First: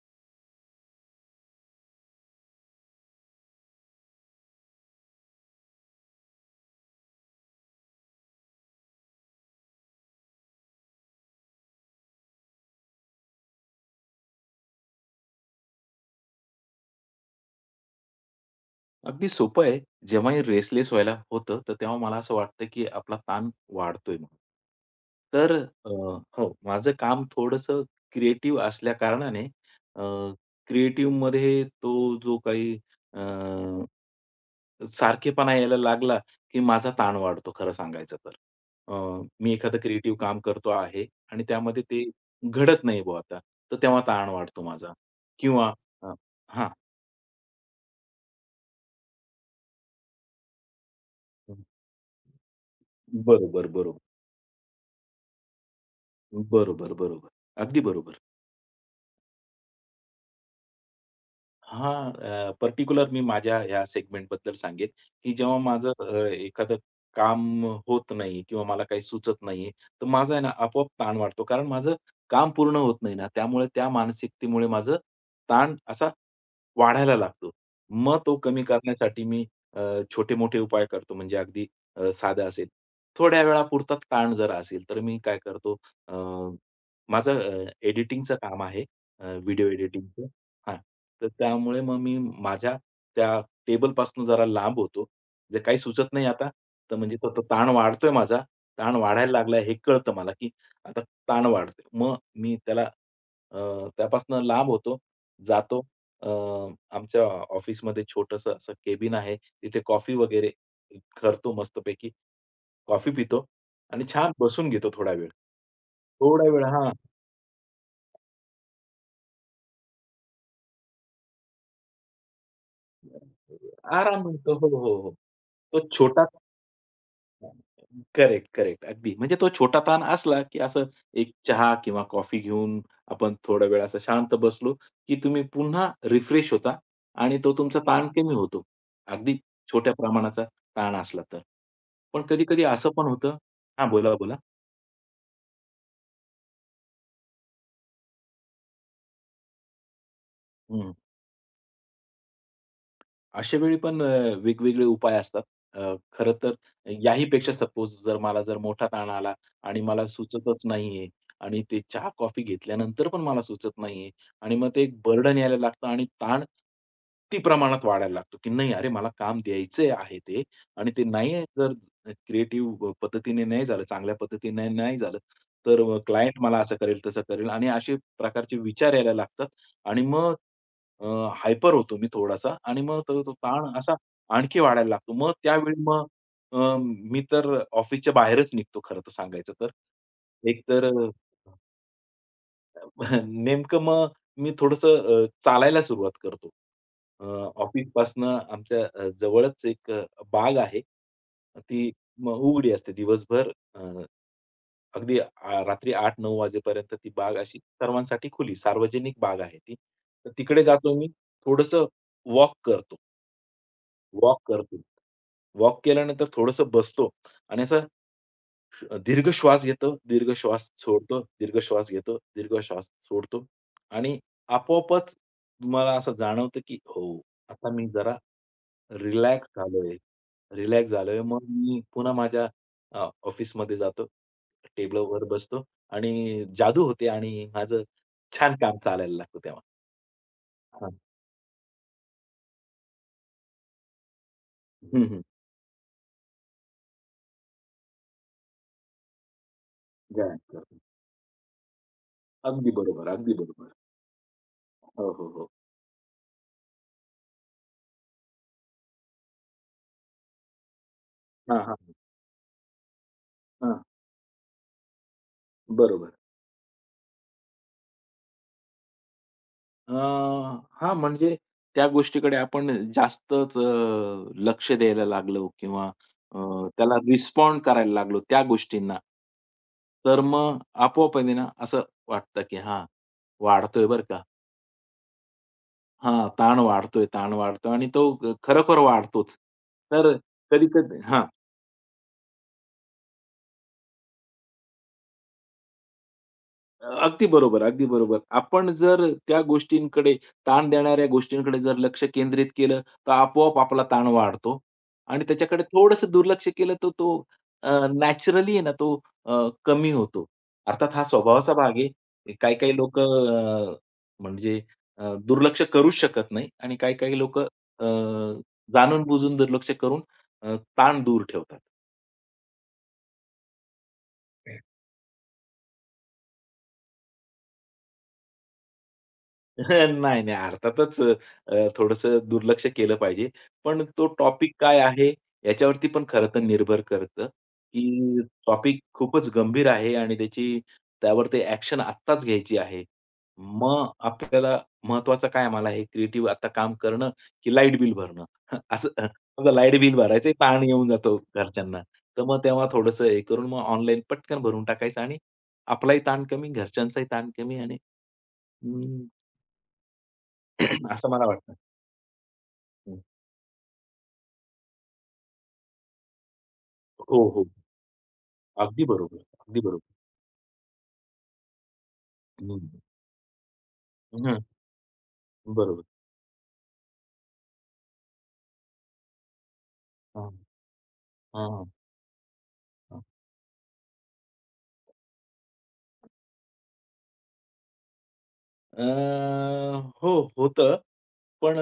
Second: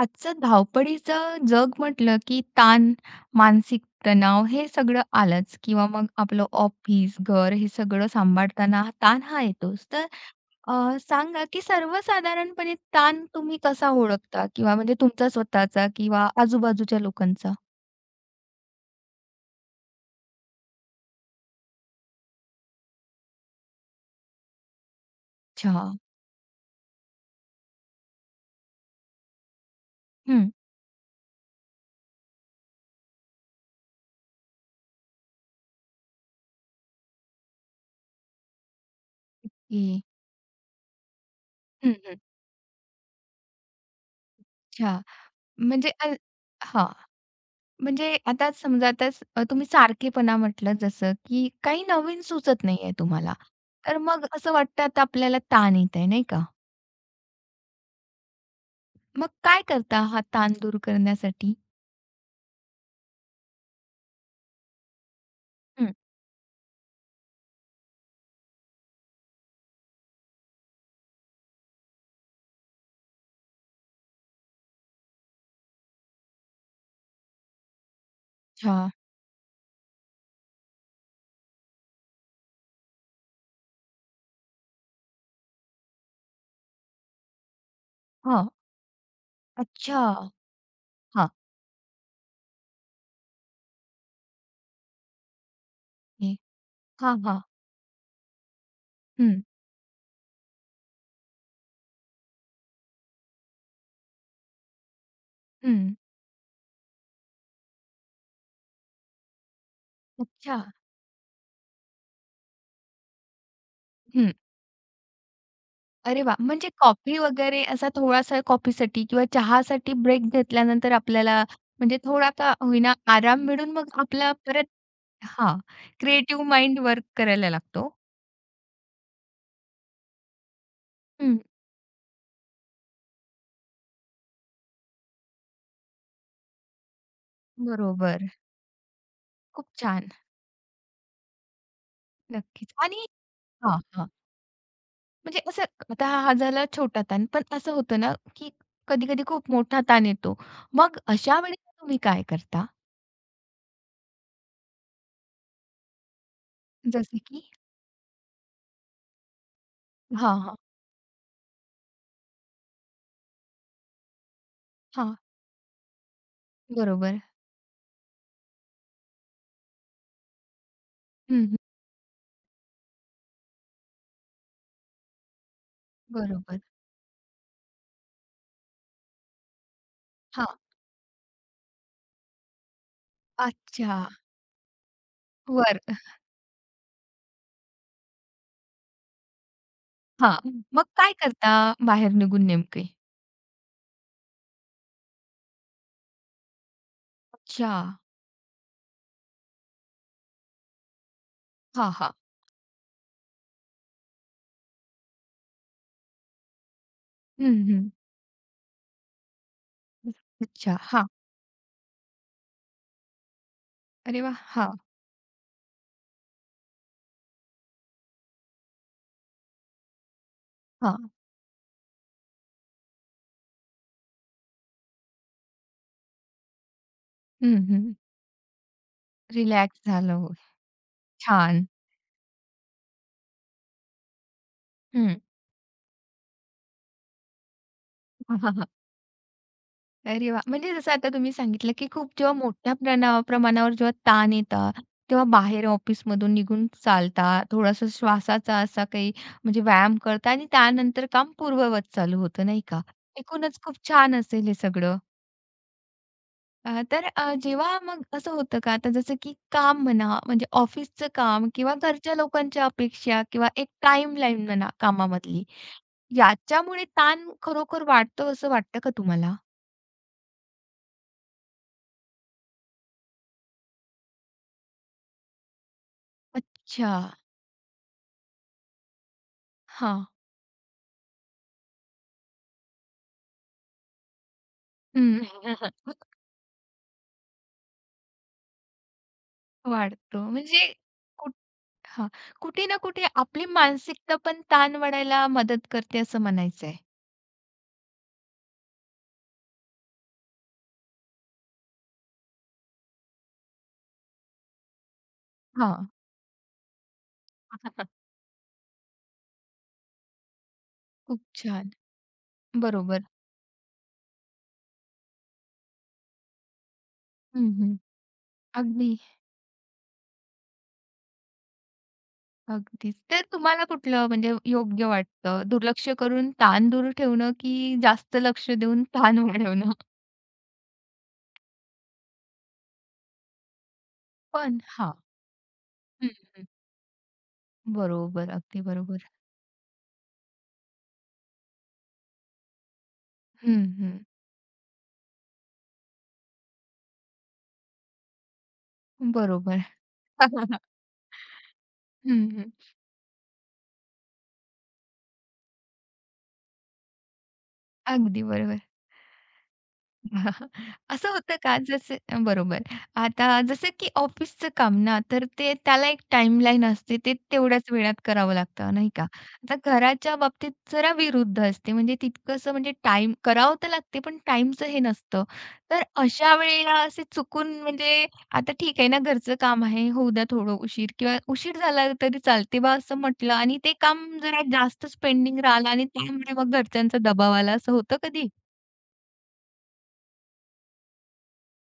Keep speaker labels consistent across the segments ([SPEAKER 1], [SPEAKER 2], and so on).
[SPEAKER 1] आजचं धावपळीचं जग म्हटलं, की ताण, मानसिक तणाव हे सगळं आलंच किंवा मग आपलं ऑफिस, घर हे सगळं सांभाळताना हा ताण हा येतोच. तर अ, सांगा, की सर्वसाधारणपणे ताण तुम्ही कसा ओळखता? किंवा म्हणजे तुमचा स्वतःचा किंवा आजूबाजूच्या लोकांचा?
[SPEAKER 2] अगदी सोपं आहे. जेव्हाही रेसलेस व्हायला होतं, तर तेव्हा मला असं वाटतं, की आपला ताण वाढतोय म्हणून. तर
[SPEAKER 1] अच्छा.
[SPEAKER 2] अ, हो, माझं काम थोडंसं क्रिएटिव्ह असल्या कारणाने अ,
[SPEAKER 1] हं.
[SPEAKER 2] क्रिएटिव्हमध्ये तो जो काही अ, सारखेपणा यायला लागला, की माझा ताण वाढतो खरं सांगायचं तर. अ, मी एखादं
[SPEAKER 1] की
[SPEAKER 2] क्रिएटिव्ह काम करतो आहे आणि त्यामध्ये
[SPEAKER 1] हं,
[SPEAKER 2] ते
[SPEAKER 1] हं.
[SPEAKER 2] घडत नाही बुवा आता, तर तेव्हा ताण वाढतो माझा
[SPEAKER 1] अच्छा.
[SPEAKER 2] किंवा
[SPEAKER 1] म्हणजे
[SPEAKER 2] अ, हां,
[SPEAKER 1] हां. म्हणजे आता समजा आता तुम्ही सारखेपणा म्हटलं जसं, की काही नवीन सुचत नाहीये तुम्हाला.
[SPEAKER 2] बरोबर, बरोबर.
[SPEAKER 1] तर मग असं वाटतं आता आपल्याला ताण येत आहे, नाही का?
[SPEAKER 2] बरोबर, बरोबर. अगदी बरोबर.
[SPEAKER 1] मग काय करता हा ताण दूर करण्यासाठी?
[SPEAKER 2] हां, पर्टिक्युलर मी माझ्या ह्या सेगमेंटबद्दल सांगेन, की जेव्हा माझं
[SPEAKER 1] हं.
[SPEAKER 2] एखादं काम होत नाही किंवा मला काही सुचत नाहीये, तर माझा आहे ना आपोआप ताण वाढतो. कारण माझं काम पूर्ण होत नाही ना, त्यामुळे त्या मानसिकतेमुळे माझं ताण असा वाढायला लागतो. मग तो कमी
[SPEAKER 1] अच्छा.
[SPEAKER 2] करण्यासाठी मी छोटे-मोठे उपाय करतो. म्हणजे अगदी साधा असेल. थोड्या वेळापुरता ताण जर असेल, तर मी काय करतो अ, माझं एडिटिंगचं
[SPEAKER 1] हां.
[SPEAKER 2] काम आहे. व्हिडिओ
[SPEAKER 1] अच्छा.
[SPEAKER 2] एडिटिंगचं हां. तर
[SPEAKER 1] हां.
[SPEAKER 2] त्यामुळे मग मी माझ्या त्या टेबलपासून जरा लांब होतो. जे काही सुचत नाही
[SPEAKER 1] हे.
[SPEAKER 2] आता, तर
[SPEAKER 1] हां,
[SPEAKER 2] म्हणजे तो
[SPEAKER 1] हां.
[SPEAKER 2] तो ताण वाढतोय माझा. ताण वाढायला
[SPEAKER 1] हं,
[SPEAKER 2] लागलाय हे कळतं मला, की आता ताण वाढतोय. मग मी त्याला अ, त्यापासून लांब होतो, जातो
[SPEAKER 1] हं.
[SPEAKER 2] अ, आमच्या ऑफिसमध्ये छोटंसं असं केबिन आहे. तिथे कॉफी वगैरे
[SPEAKER 1] अच्छा.
[SPEAKER 2] करतो मस्तपैकी. कॉफी पितो आणि छान
[SPEAKER 1] हं.
[SPEAKER 2] बसून घेतो थोडा वेळ.
[SPEAKER 1] अरे वाह!
[SPEAKER 2] थोडा वेळ
[SPEAKER 1] म्हणजे
[SPEAKER 2] हां.
[SPEAKER 1] कॉफी वगैरे असा थोडासा कॉफीसाठी किंवा चहासाठी ब्रेक घेतल्यानंतर आपल्याला म्हणजे थोडा का होईना आराम मिळून मग
[SPEAKER 2] आराम
[SPEAKER 1] आपला
[SPEAKER 2] मिळतो.
[SPEAKER 1] परत
[SPEAKER 2] हो, हो, हो.
[SPEAKER 1] हां,
[SPEAKER 2] तो छोटा
[SPEAKER 1] क्रिएटिव्ह माइंड वर्क करायला लागतो.
[SPEAKER 2] Correct, correct. अगदी. म्हणजे तो छोटा ताण असला, की असं एक चहा किंवा कॉफी घेऊन आपण थोडा वेळ असं शांत बसलो, की तुम्ही पुन्हा रिफ्रेश होता आणि तो तुमचा ताण
[SPEAKER 1] बरोबर.
[SPEAKER 2] कमी होतो. अगदी
[SPEAKER 1] खूप
[SPEAKER 2] छोट्या
[SPEAKER 1] छान.
[SPEAKER 2] प्रमाणाचा ताण असला तर. पण कधी-कधी
[SPEAKER 1] नक्कीच.
[SPEAKER 2] असं
[SPEAKER 1] आणि
[SPEAKER 2] पण होतं
[SPEAKER 1] हां,
[SPEAKER 2] हां,
[SPEAKER 1] हां.
[SPEAKER 2] बोला, बोला.
[SPEAKER 1] म्हणजे असं आता हा झाला छोटा ताण. पण असं होतं ना, की कधी-कधी खूप मोठा ताण येतो. मग अशा वेळी तुम्ही काय करता?
[SPEAKER 2] अशा वेळी पण वेगवेगळे उपाय असतात. खरं तर
[SPEAKER 1] जसं
[SPEAKER 2] याही
[SPEAKER 1] की
[SPEAKER 2] पेक्षा सपोज जर मला मोठा ताण आला आणि मला
[SPEAKER 1] हां, हां.
[SPEAKER 2] सुचतच नाहीये आणि ते चहा-कॉफी घेतल्यानंतर पण मला सुचत नाहीये आणि मग ते एक
[SPEAKER 1] हां.
[SPEAKER 2] बर्डन यायला लागतं आणि ताण
[SPEAKER 1] बरोबर.
[SPEAKER 2] ती प्रमाणात वाढायला लागतो, की नाही अरे मला काम द्यायचे आहे ते आणि ते नाही
[SPEAKER 1] हं, हं.
[SPEAKER 2] जर क्रिएटिव्ह पद्धतीने नाही झालं, चांगल्या पद्धतीने नाही झालं, तर क्लायंट मला
[SPEAKER 1] बरोबर.
[SPEAKER 2] असं करेल, तसं करेल आणि अशा प्रकारचे विचार यायला लागतात आणि मग
[SPEAKER 1] हां.
[SPEAKER 2] अ, हायपर होतो मी थोडासा आणि मग तो तो ताण असा
[SPEAKER 1] अच्छा.
[SPEAKER 2] आणखी वाढायला लागतो. मग
[SPEAKER 1] वर
[SPEAKER 2] त्यावेळी मग मी तर ऑफिसच्या बाहेरच निघतो खरं तर सांगायचं तर.
[SPEAKER 1] हां.
[SPEAKER 2] एकतर
[SPEAKER 1] मग
[SPEAKER 2] अ
[SPEAKER 1] काय करता बाहेर निघून नेमके?
[SPEAKER 2] नेमकं मग मी थोडंसं चालायला सुरुवात करतो. अ,
[SPEAKER 1] अच्छा.
[SPEAKER 2] ऑफिसपासनं आमच्या जवळच एक बाग आहे. ती
[SPEAKER 1] हां, हां.
[SPEAKER 2] मग उघडी असते दिवसभर. अ, अगदी रात्री 8:00-9:00 वाजेपर्यंत ती बाग अशी
[SPEAKER 1] हं, हं.
[SPEAKER 2] सर्वांसाठी खुली, सार्वजनिक बाग आहे ती. तर तिकडे
[SPEAKER 1] अच्छा.
[SPEAKER 2] जातो
[SPEAKER 1] हां.
[SPEAKER 2] मी. थोडंसं वॉक करतो.
[SPEAKER 1] अरे
[SPEAKER 2] वॉक
[SPEAKER 1] वाह!
[SPEAKER 2] करतो.
[SPEAKER 1] हां,
[SPEAKER 2] वॉक केल्यानंतर थोडंसं बसतो आणि असं दीर्घ श्वास घेतो, दीर्घ श्वास
[SPEAKER 1] हां.
[SPEAKER 2] सोडतो, दीर्घ श्वास घेतो, दीर्घ श्वास सोडतो आणि आपोआपच तुम्हाला असं जाणवतं, की हो,
[SPEAKER 1] हं,
[SPEAKER 2] आता
[SPEAKER 1] हं.
[SPEAKER 2] मी जरा रिलॅक्स
[SPEAKER 1] रिलॅक्स
[SPEAKER 2] झालोय.
[SPEAKER 1] झालं. हो.
[SPEAKER 2] रिलॅक्स झालोय. मग
[SPEAKER 1] छान.
[SPEAKER 2] मी पुन्हा माझ्या ऑफिसमध्ये जातो.
[SPEAKER 1] हं.
[SPEAKER 2] टेबलवर बसतो आणि जादू होते आणि माझं छान काम चालायला लागतं तेव्हा.
[SPEAKER 1] अरे वाह! म्हणजे
[SPEAKER 2] हां.
[SPEAKER 1] जसं आता तुम्ही सांगितलं, की खूप जेव्हा मोठ्या प्रमाणावर जेव्हा ताण येतात,
[SPEAKER 2] हं, हं.
[SPEAKER 1] तेव्हा बाहेर ऑफिसमधून निघून चालता, थोडासा श्वासाचा असा काही म्हणजे व्यायाम करता
[SPEAKER 2] व्यायाम
[SPEAKER 1] आणि
[SPEAKER 2] करतो.
[SPEAKER 1] त्यानंतर काम पूर्ववत चालू होतं, नाही
[SPEAKER 2] अगदी
[SPEAKER 1] का?
[SPEAKER 2] बरोबर, अगदी
[SPEAKER 1] एकूणच
[SPEAKER 2] बरोबर.
[SPEAKER 1] खूप छान असेल हे सगळं.
[SPEAKER 2] हो, हो, हो.
[SPEAKER 1] तर जेव्हा मग असं होतं का, आता जसं की काम म्हणा, म्हणजे ऑफिसचं काम
[SPEAKER 2] हां,
[SPEAKER 1] किंवा
[SPEAKER 2] हां.
[SPEAKER 1] घरच्या लोकांच्या अपेक्षा किंवा एक
[SPEAKER 2] हां.
[SPEAKER 1] टाईमलाईन म्हणा कामामधली,
[SPEAKER 2] बरोबर.
[SPEAKER 1] याच्यामुळे ताण खरोखर वाढतो असं वाटतं का तुम्हाला?
[SPEAKER 2] हां, म्हणजे त्या गोष्टीकडे आपण जास्तच लक्ष द्यायला लागलो किंवा अ,
[SPEAKER 1] अच्छा.
[SPEAKER 2] त्याला रिस्पॉन्ड करायला लागलो त्या गोष्टींना.
[SPEAKER 1] हां.
[SPEAKER 2] तर मग आपोआप आहे ना, असं वाटतं की हां, वाढतोय बरं का.
[SPEAKER 1] हं.
[SPEAKER 2] हां, ताण वाढतोय, ताण वाढतोय आणि तो खरोखर वाढतोच. तर
[SPEAKER 1] वाढतो. म्हणजे
[SPEAKER 2] कधी-कधी हां.
[SPEAKER 1] कुठ हां. कुठे ना कुठे आपली मानसिकता पण ताण वाढायला मदत करते असं म्हणायचं आहे.
[SPEAKER 2] अगदी बरोबर, अगदी बरोबर. आपण जर त्या गोष्टींकडे, ताण देणाऱ्या गोष्टींकडे जर लक्ष केंद्रित केलं, तर आपोआप आपला ताण वाढतो आणि त्याच्याकडे
[SPEAKER 1] हां.
[SPEAKER 2] थोडंसं दुर्लक्ष केलं, तर तो नॅचरली आहे ना, तो कमी होतो. अर्थात हा
[SPEAKER 1] खूप
[SPEAKER 2] स्वभावाचा
[SPEAKER 1] छान.
[SPEAKER 2] भाग आहे. काही-काही
[SPEAKER 1] बरोबर.
[SPEAKER 2] लोकं म्हणजे दुर्लक्ष करूच शकत नाही आणि काही-काही लोकं
[SPEAKER 1] हं, हं. अगदी,
[SPEAKER 2] जाणून-बुजून दुर्लक्ष करून ताण दूर ठेवतात.
[SPEAKER 1] अगदीच. तर तुम्हाला कुठलं म्हणजे योग्य वाटतं? दुर्लक्ष करून ताण दूर ठेवणं की जास्त लक्ष देऊन ताण वाढवणं?
[SPEAKER 2] नाही, नाही. अर्थातच थोडंसं दुर्लक्ष केलं पाहिजे. पण तो टॉपिक
[SPEAKER 1] पण
[SPEAKER 2] काय
[SPEAKER 1] हां.
[SPEAKER 2] आहे याच्यावरती पण
[SPEAKER 1] हं,
[SPEAKER 2] खरं तर
[SPEAKER 1] हं.
[SPEAKER 2] निर्भर करतं, की
[SPEAKER 1] बरोबर. अगदी
[SPEAKER 2] टॉपिक
[SPEAKER 1] बरोबर.
[SPEAKER 2] खूपच गंभीर आहे आणि त्याची त्यावरती ॲक्शन आत्ताच घ्यायची आहे.
[SPEAKER 1] हं,
[SPEAKER 2] मग
[SPEAKER 1] हं.
[SPEAKER 2] आपल्याला महत्वाचं काय मला हे क्रिएटिव्ह आता काम करणं, की लाईट बिल भरणं? असं समजा
[SPEAKER 1] बरोबर.
[SPEAKER 2] लाईट बिल भरायचा ताण येऊन जातो घरच्यांना. तर
[SPEAKER 1] हं,
[SPEAKER 2] मग
[SPEAKER 1] हं.
[SPEAKER 2] तेव्हा थोडंसं हे करून मग ऑनलाईन पटकन भरून टाकायचं आणि आपलाही ताण कमी, घरच्यांचाही ताण कमी आणि
[SPEAKER 1] अगदी बरोबर. असं
[SPEAKER 2] असं मला
[SPEAKER 1] होतं
[SPEAKER 2] वाटतं.
[SPEAKER 1] का? जसे बरोबर.
[SPEAKER 2] हं.
[SPEAKER 1] आता जसं की ऑफिसचं काम ना, तर ते त्याला एक टाईमलाईन असते. ते
[SPEAKER 2] हो, हो.
[SPEAKER 1] तेवढ्याच वेळात करावं लागतं,
[SPEAKER 2] अगदी
[SPEAKER 1] नाही का?
[SPEAKER 2] बरोबर.
[SPEAKER 1] आता
[SPEAKER 2] अगदी बरोबर.
[SPEAKER 1] घराच्या बाबतीत जरा विरुद्ध असते. म्हणजे तितकंसं
[SPEAKER 2] हं.
[SPEAKER 1] म्हणजे टाईम करावं तर लागते, पण
[SPEAKER 2] हं.
[SPEAKER 1] टाईमचं हे नसतं.
[SPEAKER 2] बरोबर.
[SPEAKER 1] तर अशा वेळेला असे चुकून म्हणजे आता ठीक आहे ना, घरचं काम आहे, होऊ द्या
[SPEAKER 2] हां.
[SPEAKER 1] थोडं उशीर किंवा
[SPEAKER 2] हां,
[SPEAKER 1] उशीर
[SPEAKER 2] हां.
[SPEAKER 1] झाला तरी चालते बा, असं म्हटलं आणि ते काम जरा जास्तच पेंडिंग राहिलं आणि त्यामुळे मग घरच्यांचा दबाव आला, असं होतं कधी?
[SPEAKER 2] अ, हो होतं. पण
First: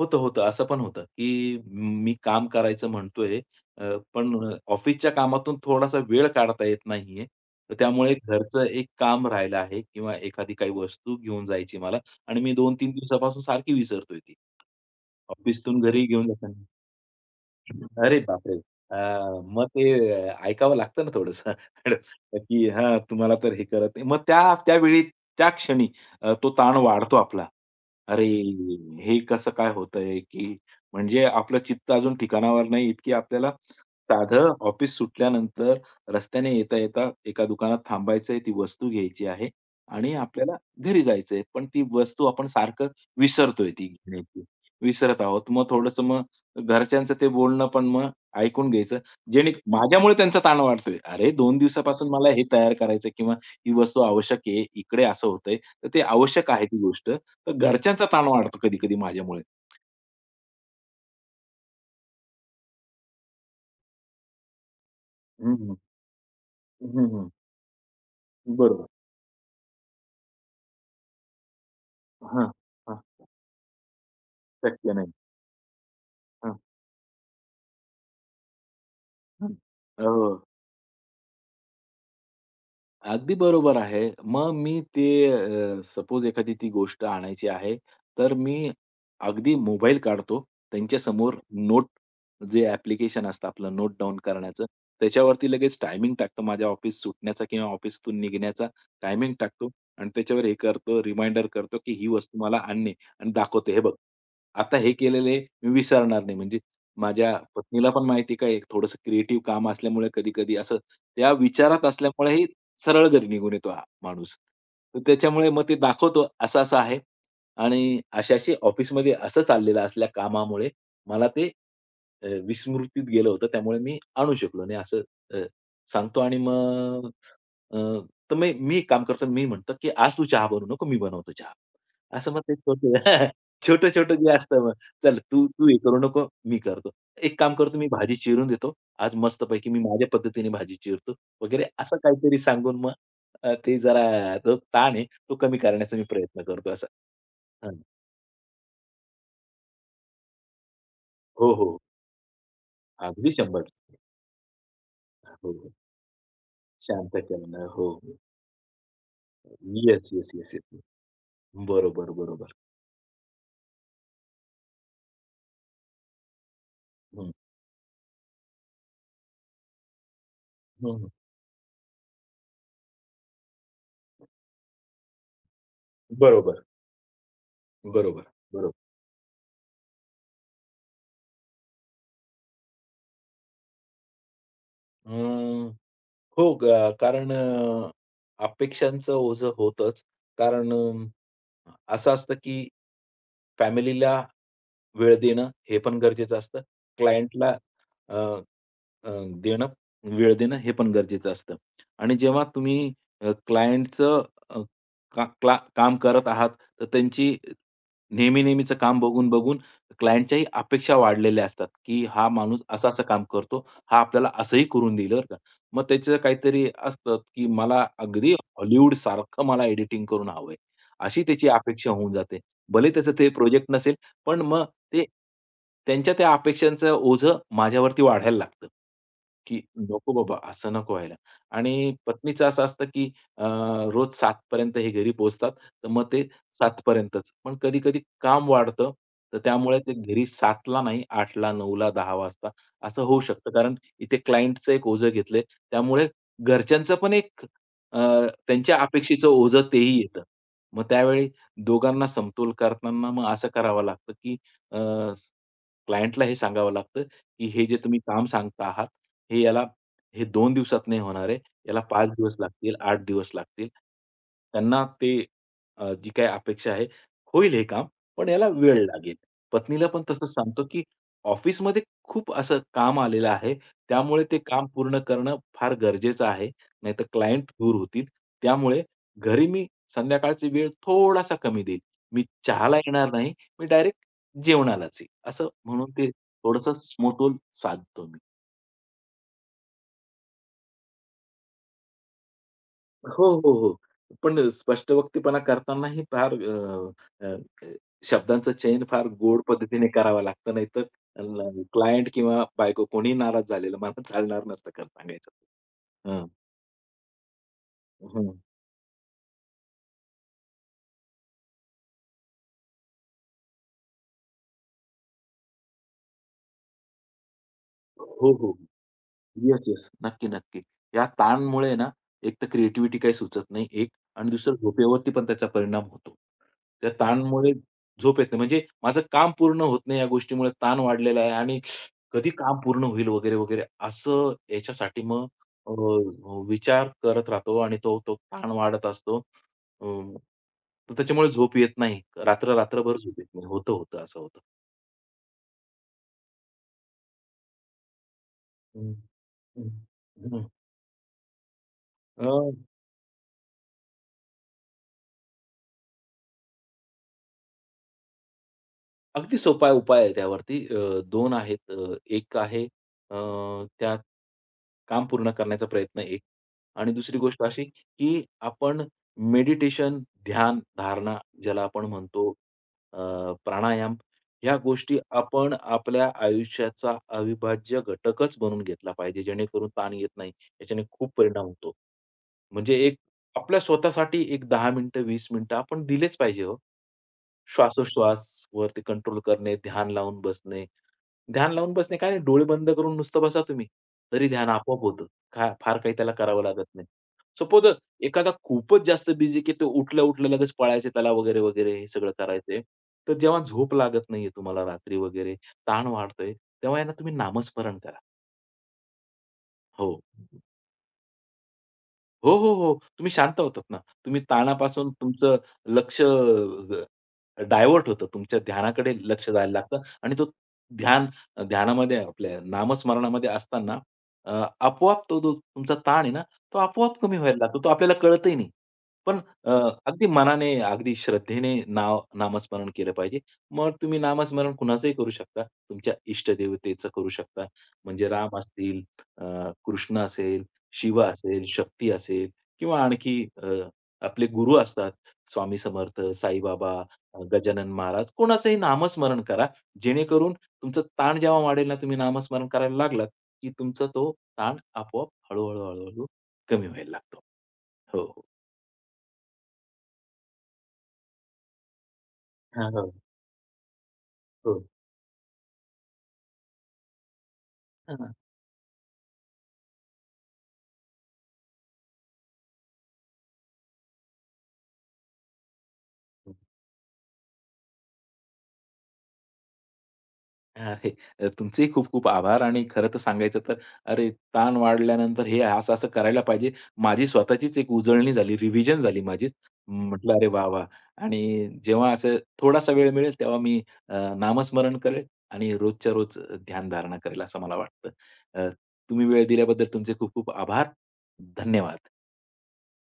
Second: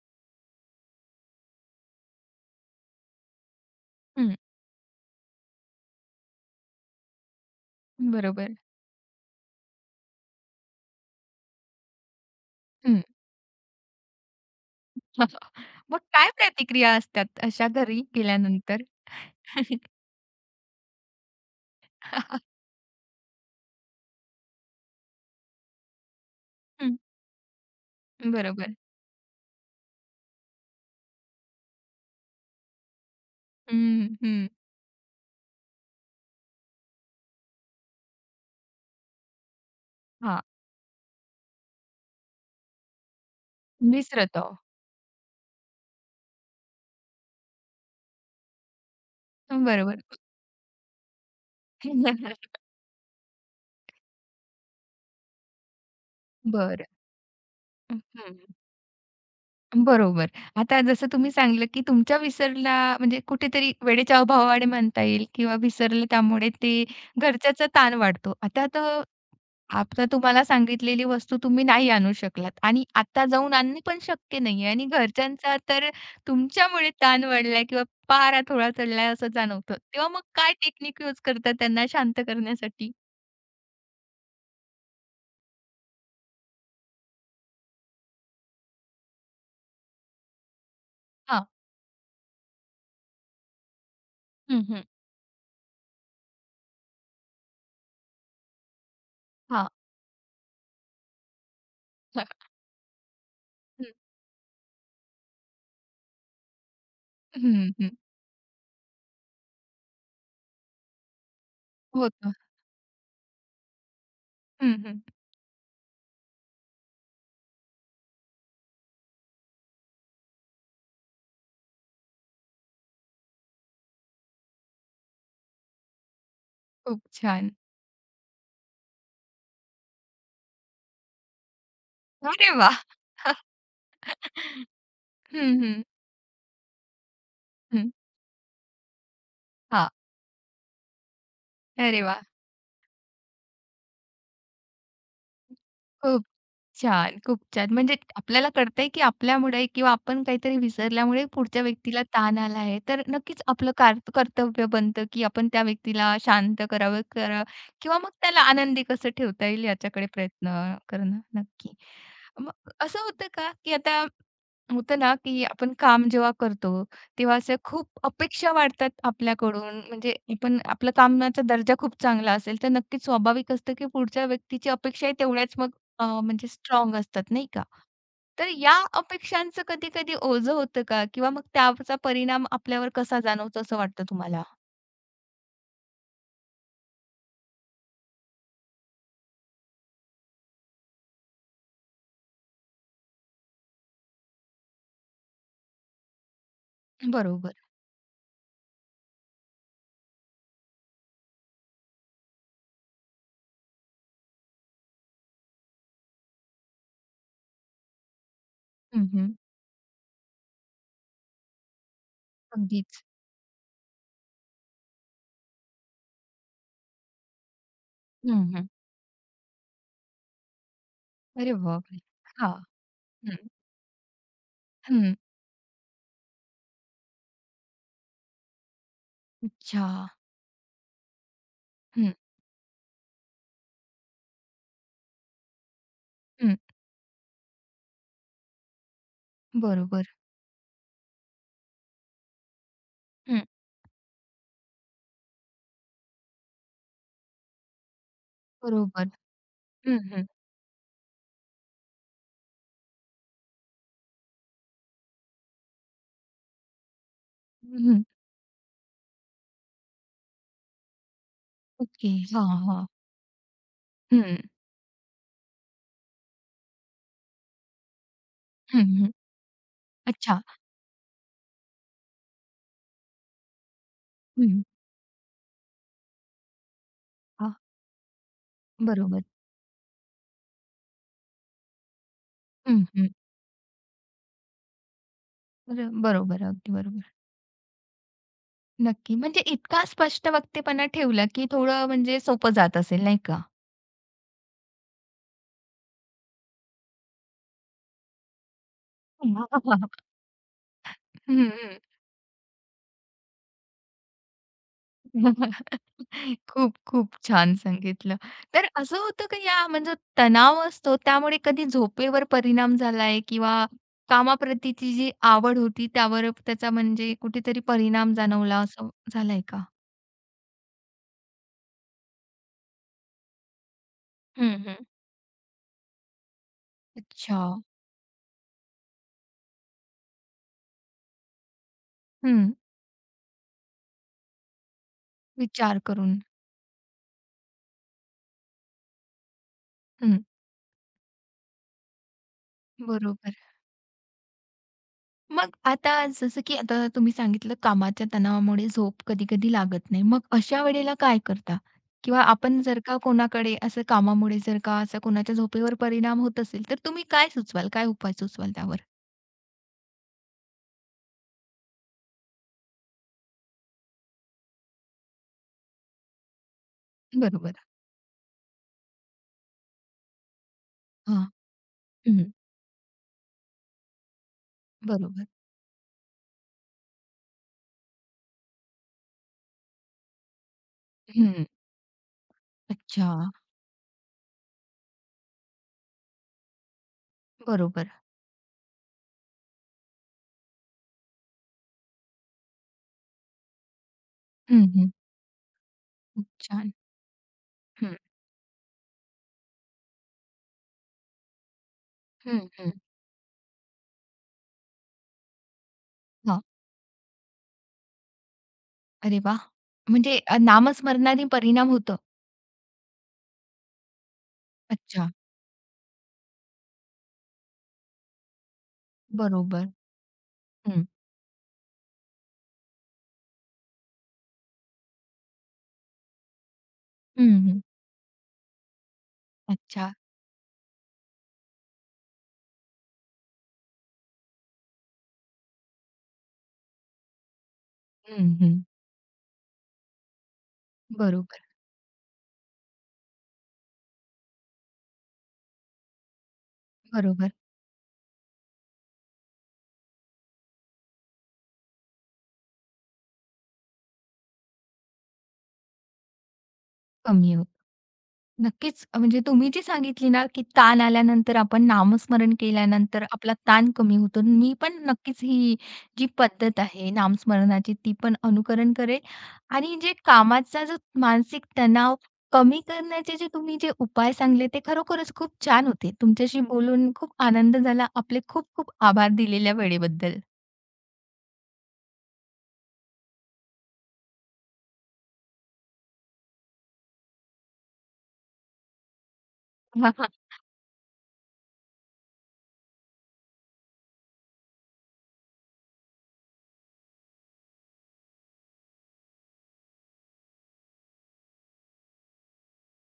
[SPEAKER 2] होतं, होतं. असं पण होतं, की मी काम करायचं म्हणतोय, पण
[SPEAKER 1] हं,
[SPEAKER 2] ऑफिसच्या कामातून थोडासा वेळ काढता येत नाहीये. तर त्यामुळे
[SPEAKER 1] बरोबर.
[SPEAKER 2] घरचं एक काम राहिलं आहे किंवा एखादी काही वस्तू घेऊन जायची मला आणि मी 2-3 दिवसापासून सारखी विसरतोय ती. ऑफिसतून
[SPEAKER 1] मग
[SPEAKER 2] घरी घेऊन
[SPEAKER 1] काय
[SPEAKER 2] जाताना.
[SPEAKER 1] प्रतिक्रिया असतात अशा घरी
[SPEAKER 2] अरे बापरे!
[SPEAKER 1] गेल्यानंतर?
[SPEAKER 2] अ, मग ते ऐकावं लागतं ना थोडंसं, की हां, तुम्हाला तर हे करत नाही. मग त्या त्यावेळी, त्या क्षणी तो ताण
[SPEAKER 1] हं,
[SPEAKER 2] वाढतो आपला. अरे,
[SPEAKER 1] बरोबर.
[SPEAKER 2] हे कसं काय होतंय, की म्हणजे आपलं चित्त अजून ठिकाणावर नाही, इतकी आपल्याला
[SPEAKER 1] हं, हं.
[SPEAKER 2] साधं ऑफिस सुटल्यानंतर रस्त्याने येता-येता एका दुकानात थांबायचंय, ती वस्तू घ्यायची आहे आणि
[SPEAKER 1] हां,
[SPEAKER 2] आपल्याला घरी जायचंय. पण ती वस्तू आपण सारखं विसरतोय ती घेण्याची.
[SPEAKER 1] मिसळतो.
[SPEAKER 2] विसरत आहोत. मग थोडंसं मग घरच्यांचं ते बोलणं पण मग ऐकून घ्यायचं. जेणे
[SPEAKER 1] बरोबर.
[SPEAKER 2] माझ्यामुळे त्यांचा ताण वाढतोय. "अरे, 2 दिवसापासून मला हे तयार करायचंय किंवा ही वस्तू आवश्यक आहे. इकडे असं होतंय. तर ते आवश्यक आहे ती
[SPEAKER 1] बरं.
[SPEAKER 2] गोष्ट. तर घरच्यांचा ताण
[SPEAKER 1] हं,
[SPEAKER 2] वाढतो कधी-कधी माझ्यामुळे.
[SPEAKER 1] बरोबर. आता जसं तुम्ही सांगितलं, की तुमच्या विसरला म्हणजे कुठेतरी वेळेच्या अभावाने म्हणता येईल किंवा
[SPEAKER 2] हं, हं.
[SPEAKER 1] विसरलं त्यामुळे ते
[SPEAKER 2] हं,
[SPEAKER 1] घरच्याचा ताण वाढतो. आता
[SPEAKER 2] बरोबर.
[SPEAKER 1] तर आता तुम्हाला सांगितलेली वस्तू तुम्ही नाही आणू
[SPEAKER 2] हां,
[SPEAKER 1] शकलात आणि
[SPEAKER 2] हां.
[SPEAKER 1] आता जाऊन आणणे पण शक्य नाहीये आणि
[SPEAKER 2] शक्य नाही.
[SPEAKER 1] घरच्यांचा तर
[SPEAKER 2] हां,
[SPEAKER 1] तुमच्यामुळे ताण वाढलाय किंवा पारा थोडा चढलाय असं
[SPEAKER 2] हं.
[SPEAKER 1] जाणवतं. तेव्हा मग
[SPEAKER 2] हो.
[SPEAKER 1] काय टेक्निक यूज करता त्यांना शांत करण्यासाठी?
[SPEAKER 2] अगदी बरोबर आहे. मग मी ते सपोज एखादी ती गोष्ट आणायची आहे, तर मी अगदी मोबाईल काढतो. त्यांच्या समोर
[SPEAKER 1] हां.
[SPEAKER 2] नोट जे ॲप्लिकेशन असतं आपलं नोट डाउन
[SPEAKER 1] हं,
[SPEAKER 2] करण्याचं,
[SPEAKER 1] हं.
[SPEAKER 2] त्याच्यावरती लगेच टायमिंग टाकतो. माझ्या ऑफिस सुटण्याचा किंवा ऑफिसतून निघण्याचा टायमिंग टाकतो
[SPEAKER 1] हां.
[SPEAKER 2] आणि त्याच्यावर हे करतो, रिमाइंडर करतो, की ही वस्तू मला आणणे आणि दाखवतो, "हे
[SPEAKER 1] हं.
[SPEAKER 2] बघ, आता हे केलेलं मी विसरणार नाही." म्हणजे माझ्या
[SPEAKER 1] हं,
[SPEAKER 2] पत्नीला
[SPEAKER 1] हं.
[SPEAKER 2] पण माहिती आहे, का एक थोडंसं क्रिएटिव्ह काम असल्यामुळे कधी-कधी असं त्या विचारात
[SPEAKER 1] होतं.
[SPEAKER 2] असल्यामुळे सरळ घरी निघून येतो हा माणूस.
[SPEAKER 1] हं, हं.
[SPEAKER 2] तर त्याच्यामुळे मग ते दाखवतो असं-असं आहे आणि अशी-अशी ऑफिसमध्ये असं चाललेलं असल्या कामामुळे मला ते विस्मृतीत गेलं होतं. त्यामुळे मी आणू शकलो नाही असं अ, सांगतो आणि
[SPEAKER 1] खूप
[SPEAKER 2] मग
[SPEAKER 1] छान.
[SPEAKER 2] अ, तर मी मी एक काम करतो. मी म्हणतो, की "आज तू चहा बनवू नको, मी बनवतो चहा." असं मग
[SPEAKER 1] अरे
[SPEAKER 2] ते
[SPEAKER 1] वाह!
[SPEAKER 2] छोटे छोटं-छोटं जे असतं मग, "चल तू
[SPEAKER 1] हं,
[SPEAKER 2] तू हे
[SPEAKER 1] हं.
[SPEAKER 2] करू नको, मी करतो. एक काम करतो, मी
[SPEAKER 1] हं.
[SPEAKER 2] भाजी चिरून देतो. आज मस्तपैकी मी
[SPEAKER 1] हां.
[SPEAKER 2] माझ्या पद्धतीने भाजी चिरतो" वगैरे असं
[SPEAKER 1] अरे वाह!
[SPEAKER 2] काहीतरी सांगून मग ते जरा जो ताण आहे तो कमी करण्याचा मी
[SPEAKER 1] खूप
[SPEAKER 2] प्रयत्न करतो असं.
[SPEAKER 1] छान, खूप छान.
[SPEAKER 2] हां.
[SPEAKER 1] म्हणजे आपल्याला कळतंय, की आपल्यामुळे किंवा आपण काहीतरी विसरल्यामुळे
[SPEAKER 2] हो,
[SPEAKER 1] पुढच्या
[SPEAKER 2] हो.
[SPEAKER 1] व्यक्तीला ताण आला आहे. तर
[SPEAKER 2] अगदी
[SPEAKER 1] नक्कीच
[SPEAKER 2] 100.
[SPEAKER 1] आपलं कर्तव्य बनतं, की आपण
[SPEAKER 2] हो,
[SPEAKER 1] त्या
[SPEAKER 2] हो.
[SPEAKER 1] व्यक्तीला शांत करावं
[SPEAKER 2] शांत
[SPEAKER 1] करा
[SPEAKER 2] करणं. हो,
[SPEAKER 1] किंवा मग
[SPEAKER 2] हो.
[SPEAKER 1] त्याला आनंदी कसं ठेवता येईल याच्याकडे
[SPEAKER 2] येस, येस, येस,
[SPEAKER 1] प्रयत्न
[SPEAKER 2] येस.
[SPEAKER 1] करणं नक्की.
[SPEAKER 2] बरोबर,
[SPEAKER 1] मग
[SPEAKER 2] बरोबर.
[SPEAKER 1] असं होतं का, की आता होतं ना, की आपण काम जेव्हा करतो,
[SPEAKER 2] हं,
[SPEAKER 1] तेव्हा अशा खूप अपेक्षा वाढतात आपल्याकडून. म्हणजे आपण आपलं
[SPEAKER 2] हं,
[SPEAKER 1] कामाचा दर्जा खूप चांगला असेल, तर नक्कीच स्वाभाविक असतं, की पुढच्या व्यक्तीची अपेक्षाही तेवढ्याच मग म्हणजे
[SPEAKER 2] बरोबर,
[SPEAKER 1] स्ट्रॉंग असतात नाही का?
[SPEAKER 2] बरोबर,
[SPEAKER 1] तर
[SPEAKER 2] बरोबर.
[SPEAKER 1] या अपेक्षांचं कधी-कधी ओझं होतं का? किंवा मग त्याचा परिणाम आपल्यावर कसा जाणवतो असं वाटतं तुम्हाला?
[SPEAKER 2] अं हो, ग कारण अपेक्षांचं ओझं होतंच. कारण असं असतं की फॅमिलीला वेळ देणं हे पण गरजेचं असतं. क्लायंटला
[SPEAKER 1] बरोबर.
[SPEAKER 2] अ, अ, देणं, वेळ देणं हे पण गरजेचं असतं. आणि जेव्हा तुम्ही क्लायंटचं अ, का क्ला काम करत आहात, तर त्यांची नेहमी-नेहमीचं काम
[SPEAKER 1] हं, हं.
[SPEAKER 2] बघून-बघून क्लायंटच्याही अपेक्षा वाढलेल्या असतात, की हा माणूस
[SPEAKER 1] अगदीच.
[SPEAKER 2] असं-असं काम करतो. हा आपल्याला असंही करून देईल बरं का. मग त्याचं काहीतरी असतं, की मला अगदी
[SPEAKER 1] हं, हं.
[SPEAKER 2] हॉलिवूडसारखं मला एडिटिंग करून हवंय, अशी त्याची
[SPEAKER 1] अरे
[SPEAKER 2] अपेक्षा
[SPEAKER 1] बापरे!
[SPEAKER 2] होऊन जाते.
[SPEAKER 1] हां.
[SPEAKER 2] भले त्याचं ते
[SPEAKER 1] हं.
[SPEAKER 2] प्रोजेक्ट नसेल पण मग ते
[SPEAKER 1] हं.
[SPEAKER 2] त्यांच्या त्या अपेक्षांचं ओझं माझ्यावरती वाढायला लागतं, की
[SPEAKER 1] अच्छा.
[SPEAKER 2] नको बाबा असं नको व्हायला. आणि
[SPEAKER 1] हं,
[SPEAKER 2] पत्नीचं असं असतं, की अ, रोज 7:00 पर्यंत हे घरी पोहोचतात, तर मग ते
[SPEAKER 1] हं.
[SPEAKER 2] 7:00 पर्यंतच. पण कधी-कधी काम वाढतं, तर त्यामुळे ते
[SPEAKER 1] बरोबर.
[SPEAKER 2] घरी 7:00 नाही 8:00 ला, 9:00 ला, वाजता असं होऊ
[SPEAKER 1] हं.
[SPEAKER 2] शकतं. कारण इथे क्लायंटचं एक ओझं घेतलंय, त्यामुळे घरच्यांचं पण एक अ, त्यांच्या
[SPEAKER 1] बरोबर.
[SPEAKER 2] अपेक्षेचं ओझं तेही
[SPEAKER 1] हं,
[SPEAKER 2] येतं.
[SPEAKER 1] हं.
[SPEAKER 2] मग त्यावेळी दोघांना समतोल करताना मग असं करावं लागतं, की अ, क्लायंटला हे सांगावं लागतं, की हे जे तुम्ही
[SPEAKER 1] हं.
[SPEAKER 2] काम सांगता आहात, हे याला हे 2 दिवसात नाही होणार आहे. याला 5
[SPEAKER 1] ओके.
[SPEAKER 2] दिवस
[SPEAKER 1] हां,
[SPEAKER 2] लागतील,
[SPEAKER 1] हां.
[SPEAKER 2] 8 दिवस लागतील.
[SPEAKER 1] हं.
[SPEAKER 2] त्यांना ते जी काही अपेक्षा आहे, होईल हे काम, पण याला वेळ
[SPEAKER 1] हं, हं.
[SPEAKER 2] लागेल. पत्नीला पण तसंच
[SPEAKER 1] अच्छा.
[SPEAKER 2] सांगतो, की ऑफिसमध्ये खूप असं काम आलेलं आहे. त्यामुळे ते
[SPEAKER 1] हं.
[SPEAKER 2] काम पूर्ण करणं फार गरजेचं आहे. नाहीतर क्लायंट
[SPEAKER 1] हां.
[SPEAKER 2] दूर होतील. त्यामुळे
[SPEAKER 1] बरोबर.
[SPEAKER 2] घरी मी संध्याकाळची वेळ थोडासा कमी देईल. मी चहाला
[SPEAKER 1] हं, हं.
[SPEAKER 2] येणार नाही, मी डायरेक्ट जेवणालाच येईल. असं म्हणून
[SPEAKER 1] बरं
[SPEAKER 2] ते
[SPEAKER 1] बरोबर.
[SPEAKER 2] थोडंसं
[SPEAKER 1] अगदी बरोबर.
[SPEAKER 2] समतोल साधतो मी.
[SPEAKER 1] नक्की. म्हणजे इतका स्पष्ट वक्तेपणा ठेवला, की थोडं म्हणजे सोपं जात असेल नाही
[SPEAKER 2] हो,
[SPEAKER 1] का?
[SPEAKER 2] हो, हो. पण स्पष्ट वक्तीपणा करतानाही फार अ, अ, अ, शब्दांचं चयन फार गोड पद्धतीने करावं लागतं. नाहीतर
[SPEAKER 1] हं,
[SPEAKER 2] क्लायंट किंवा बायको कोणीही नाराज झालेलं मला चालणार नसतं खरं सांगायचं. हं,
[SPEAKER 1] खूप, खूप छान सांगितलं.
[SPEAKER 2] हं.
[SPEAKER 1] तर असं होतं का या म्हणजे तणाव असतो त्यामुळे कधी झोपेवर परिणाम झालाय किंवा कामाप्रतीची जी आवड होती त्यावर त्याचा म्हणजे कुठेतरी परिणाम
[SPEAKER 2] हो, हो.
[SPEAKER 1] जाणवला असं झालाय
[SPEAKER 2] येस,
[SPEAKER 1] का?
[SPEAKER 2] येस. नक्की, नक्की. या ताणमुळे ना, एक तर क्रिएटिव्हिटी काही सुचत नाही एक आणि दुसरं
[SPEAKER 1] हं, हं.
[SPEAKER 2] झोपेवरती पण त्याचा परिणाम होतो. त्या
[SPEAKER 1] अच्छा.
[SPEAKER 2] ताणमुळे झोप येत नाही. म्हणजे माझं काम पूर्ण होत नाही या गोष्टीमुळे ताण वाढलेला आहे आणि कधी
[SPEAKER 1] हं.
[SPEAKER 2] काम पूर्ण होईल वगैरे, वगैरे असं याच्यासाठी मग अ,
[SPEAKER 1] विचार करून.
[SPEAKER 2] विचार करत राहतो आणि तो तो ताण वाढत असतो. अ,
[SPEAKER 1] हं.
[SPEAKER 2] तर त्याच्यामुळे झोप येत नाही. रात्रभर झोप येत
[SPEAKER 1] बरोबर.
[SPEAKER 2] नाही. होतं, होतं असं होतं.
[SPEAKER 1] मग आता जसं की आता तुम्ही सांगितलं कामाच्या तणावामुळे
[SPEAKER 2] हं.
[SPEAKER 1] झोप कधी-कधी
[SPEAKER 2] हं.
[SPEAKER 1] लागत नाही. मग
[SPEAKER 2] हं.
[SPEAKER 1] अशा वेळेला काय करता? किंवा
[SPEAKER 2] अ
[SPEAKER 1] आपण जर का कोणाकडे असं कामामुळे जर का असा कोणाच्या झोपेवर परिणाम होत असेल, तर तुम्ही काय सुचवाल? काय उपाय सुचवाल त्यावर?
[SPEAKER 2] अगदी सोपा उपाय आहे त्यावरती. अ, 2 आहेत. एक आहे अ, त्यात काम पूर्ण करण्याचा प्रयत्न एक आणि दुसरी गोष्ट
[SPEAKER 1] बरोबर.
[SPEAKER 2] अशी, की आपण मेडिटेशन, ध्यान, धारणा
[SPEAKER 1] हां.
[SPEAKER 2] ज्याला आपण
[SPEAKER 1] हं.
[SPEAKER 2] म्हणतो अ, प्राणायाम ह्या गोष्टी
[SPEAKER 1] बरोबर.
[SPEAKER 2] आपण आपल्या आयुष्याचा अविभाज्य घटकच बनवून घेतला पाहिजे, जेणेकरून ताण येत नाही. याच्याने खूप
[SPEAKER 1] हं.
[SPEAKER 2] परिणाम होतो. म्हणजे एक
[SPEAKER 1] अच्छा.
[SPEAKER 2] आपल्या स्वतःसाठी एक 10 मिनिटं, 20 मिनिटं आपण दिलेच पाहिजे हो.
[SPEAKER 1] बरोबर.
[SPEAKER 2] श्वासोश्वासवरती कंट्रोल करणे, ध्यान लावून बसणे. ध्यान लावून बसणे काय नाही, डोळे बंद करून नुसतं बसा तुम्ही, तरी ध्यान
[SPEAKER 1] हं,
[SPEAKER 2] आपोआप
[SPEAKER 1] हं.
[SPEAKER 2] होतं. का फार काही त्याला
[SPEAKER 1] खूप
[SPEAKER 2] करावं लागत
[SPEAKER 1] छान.
[SPEAKER 2] नाही. सपोज
[SPEAKER 1] हं,
[SPEAKER 2] एखादा खूपच जास्त बिझी की तो उठल्या-उठल्या लगेच पळायचे त्याला वगैरे, वगैरे हे सगळं
[SPEAKER 1] हं,
[SPEAKER 2] करायचंय.
[SPEAKER 1] हं.
[SPEAKER 2] तर जेव्हा झोप लागत नाहीये तुम्हाला रात्री वगैरे, ताण वाढतोय,
[SPEAKER 1] हां.
[SPEAKER 2] तेव्हा आहे तुम्ही नामस्मरण करा.
[SPEAKER 1] अरे वाह!
[SPEAKER 2] हो.
[SPEAKER 1] म्हणजे नामस्मरणाने परिणाम होतो.
[SPEAKER 2] हो, हो, हो. तुम्ही शांत होतात ना. तुम्ही ताणापासून
[SPEAKER 1] अच्छा.
[SPEAKER 2] तुमचं लक्ष डायव्हर्ट होतं. तुमच्या ध्यानाकडे लक्ष जायला
[SPEAKER 1] बरोबर.
[SPEAKER 2] लागतं आणि तो
[SPEAKER 1] हं.
[SPEAKER 2] ध्यान ध्यानामध्ये आपल्या नामस्मरणामध्ये असताना आपोआप तो जो तुमचा ताण आहे ना, तो आपोआप कमी
[SPEAKER 1] हं,
[SPEAKER 2] व्हायला लागतो.
[SPEAKER 1] हं.
[SPEAKER 2] तो आपल्याला कळतही नाही. पण अ,
[SPEAKER 1] अच्छा.
[SPEAKER 2] अगदी मनाने, अगदी श्रद्धेने नामस्मरण केलं पाहिजे. मग तुम्ही नामस्मरण कुणाचंही करू शकता. तुमच्या इष्टदेवतेचं करू शकता. म्हणजे
[SPEAKER 1] हं,
[SPEAKER 2] राम
[SPEAKER 1] हं.
[SPEAKER 2] असतील, कृष्ण असेल शिव
[SPEAKER 1] बरोबर,
[SPEAKER 2] असेल, शक्ती असेल किंवा आणखी आपले गुरु असतात. स्वामी समर्थ, साईबाबा,
[SPEAKER 1] बरोबर.
[SPEAKER 2] गजानन महाराज कोणाचंही नामस्मरण करा. जेणेकरून तुमचं ताण जेव्हा वाढेल ना, तुम्ही नामस्मरण करायला लागलात, की तुमचा तो ताण आपोआप हळू-हळू, हळू-हळू कमी व्हायला लागतो.
[SPEAKER 1] कमी होतं.
[SPEAKER 2] हो, हो.
[SPEAKER 1] नक्कीच म्हणजे तुम्ही जी सांगितली ना, की ताण आल्यानंतर आपण नामस्मरण
[SPEAKER 2] हां, हां.
[SPEAKER 1] केल्यानंतर आपला ताण कमी होतो. मी
[SPEAKER 2] हो.
[SPEAKER 1] पण नक्कीच ही जी पद्धत आहे नामस्मरणाची ती
[SPEAKER 2] हां.
[SPEAKER 1] पण अनुकरण करेल आणि जे कामाचा जो मानसिक तणाव कमी करण्याचे जे तुम्ही जे उपाय सांगले ते खरोखरच खूप छान होते. तुमच्याशी बोलून खूप आनंद झाला. आपले खूप खूप आभार दिलेल्या वेळेबद्दल.
[SPEAKER 2] आहे. तुमचेही खूप खूप आभार आणि खरं तर सांगायचं तर, अरे, ताण वाढल्यानंतर हे असं-असं करायला पाहिजे. माझी स्वतःचीच एक उजळणी झाली, रिव्हिजन झाली माझी. म्हटलं, "अरे वाह! वाह!" आणि जेव्हा असं थोडासा वेळ मिळेल तेव्हा मी नामस्मरण करेल आणि रोजच्या रोज ध्यानधारणा करेल असं मला वाटतं. अ, तुम्ही वेळ दिल्याबद्दल तुमचे खूप खूप आभार. धन्यवाद.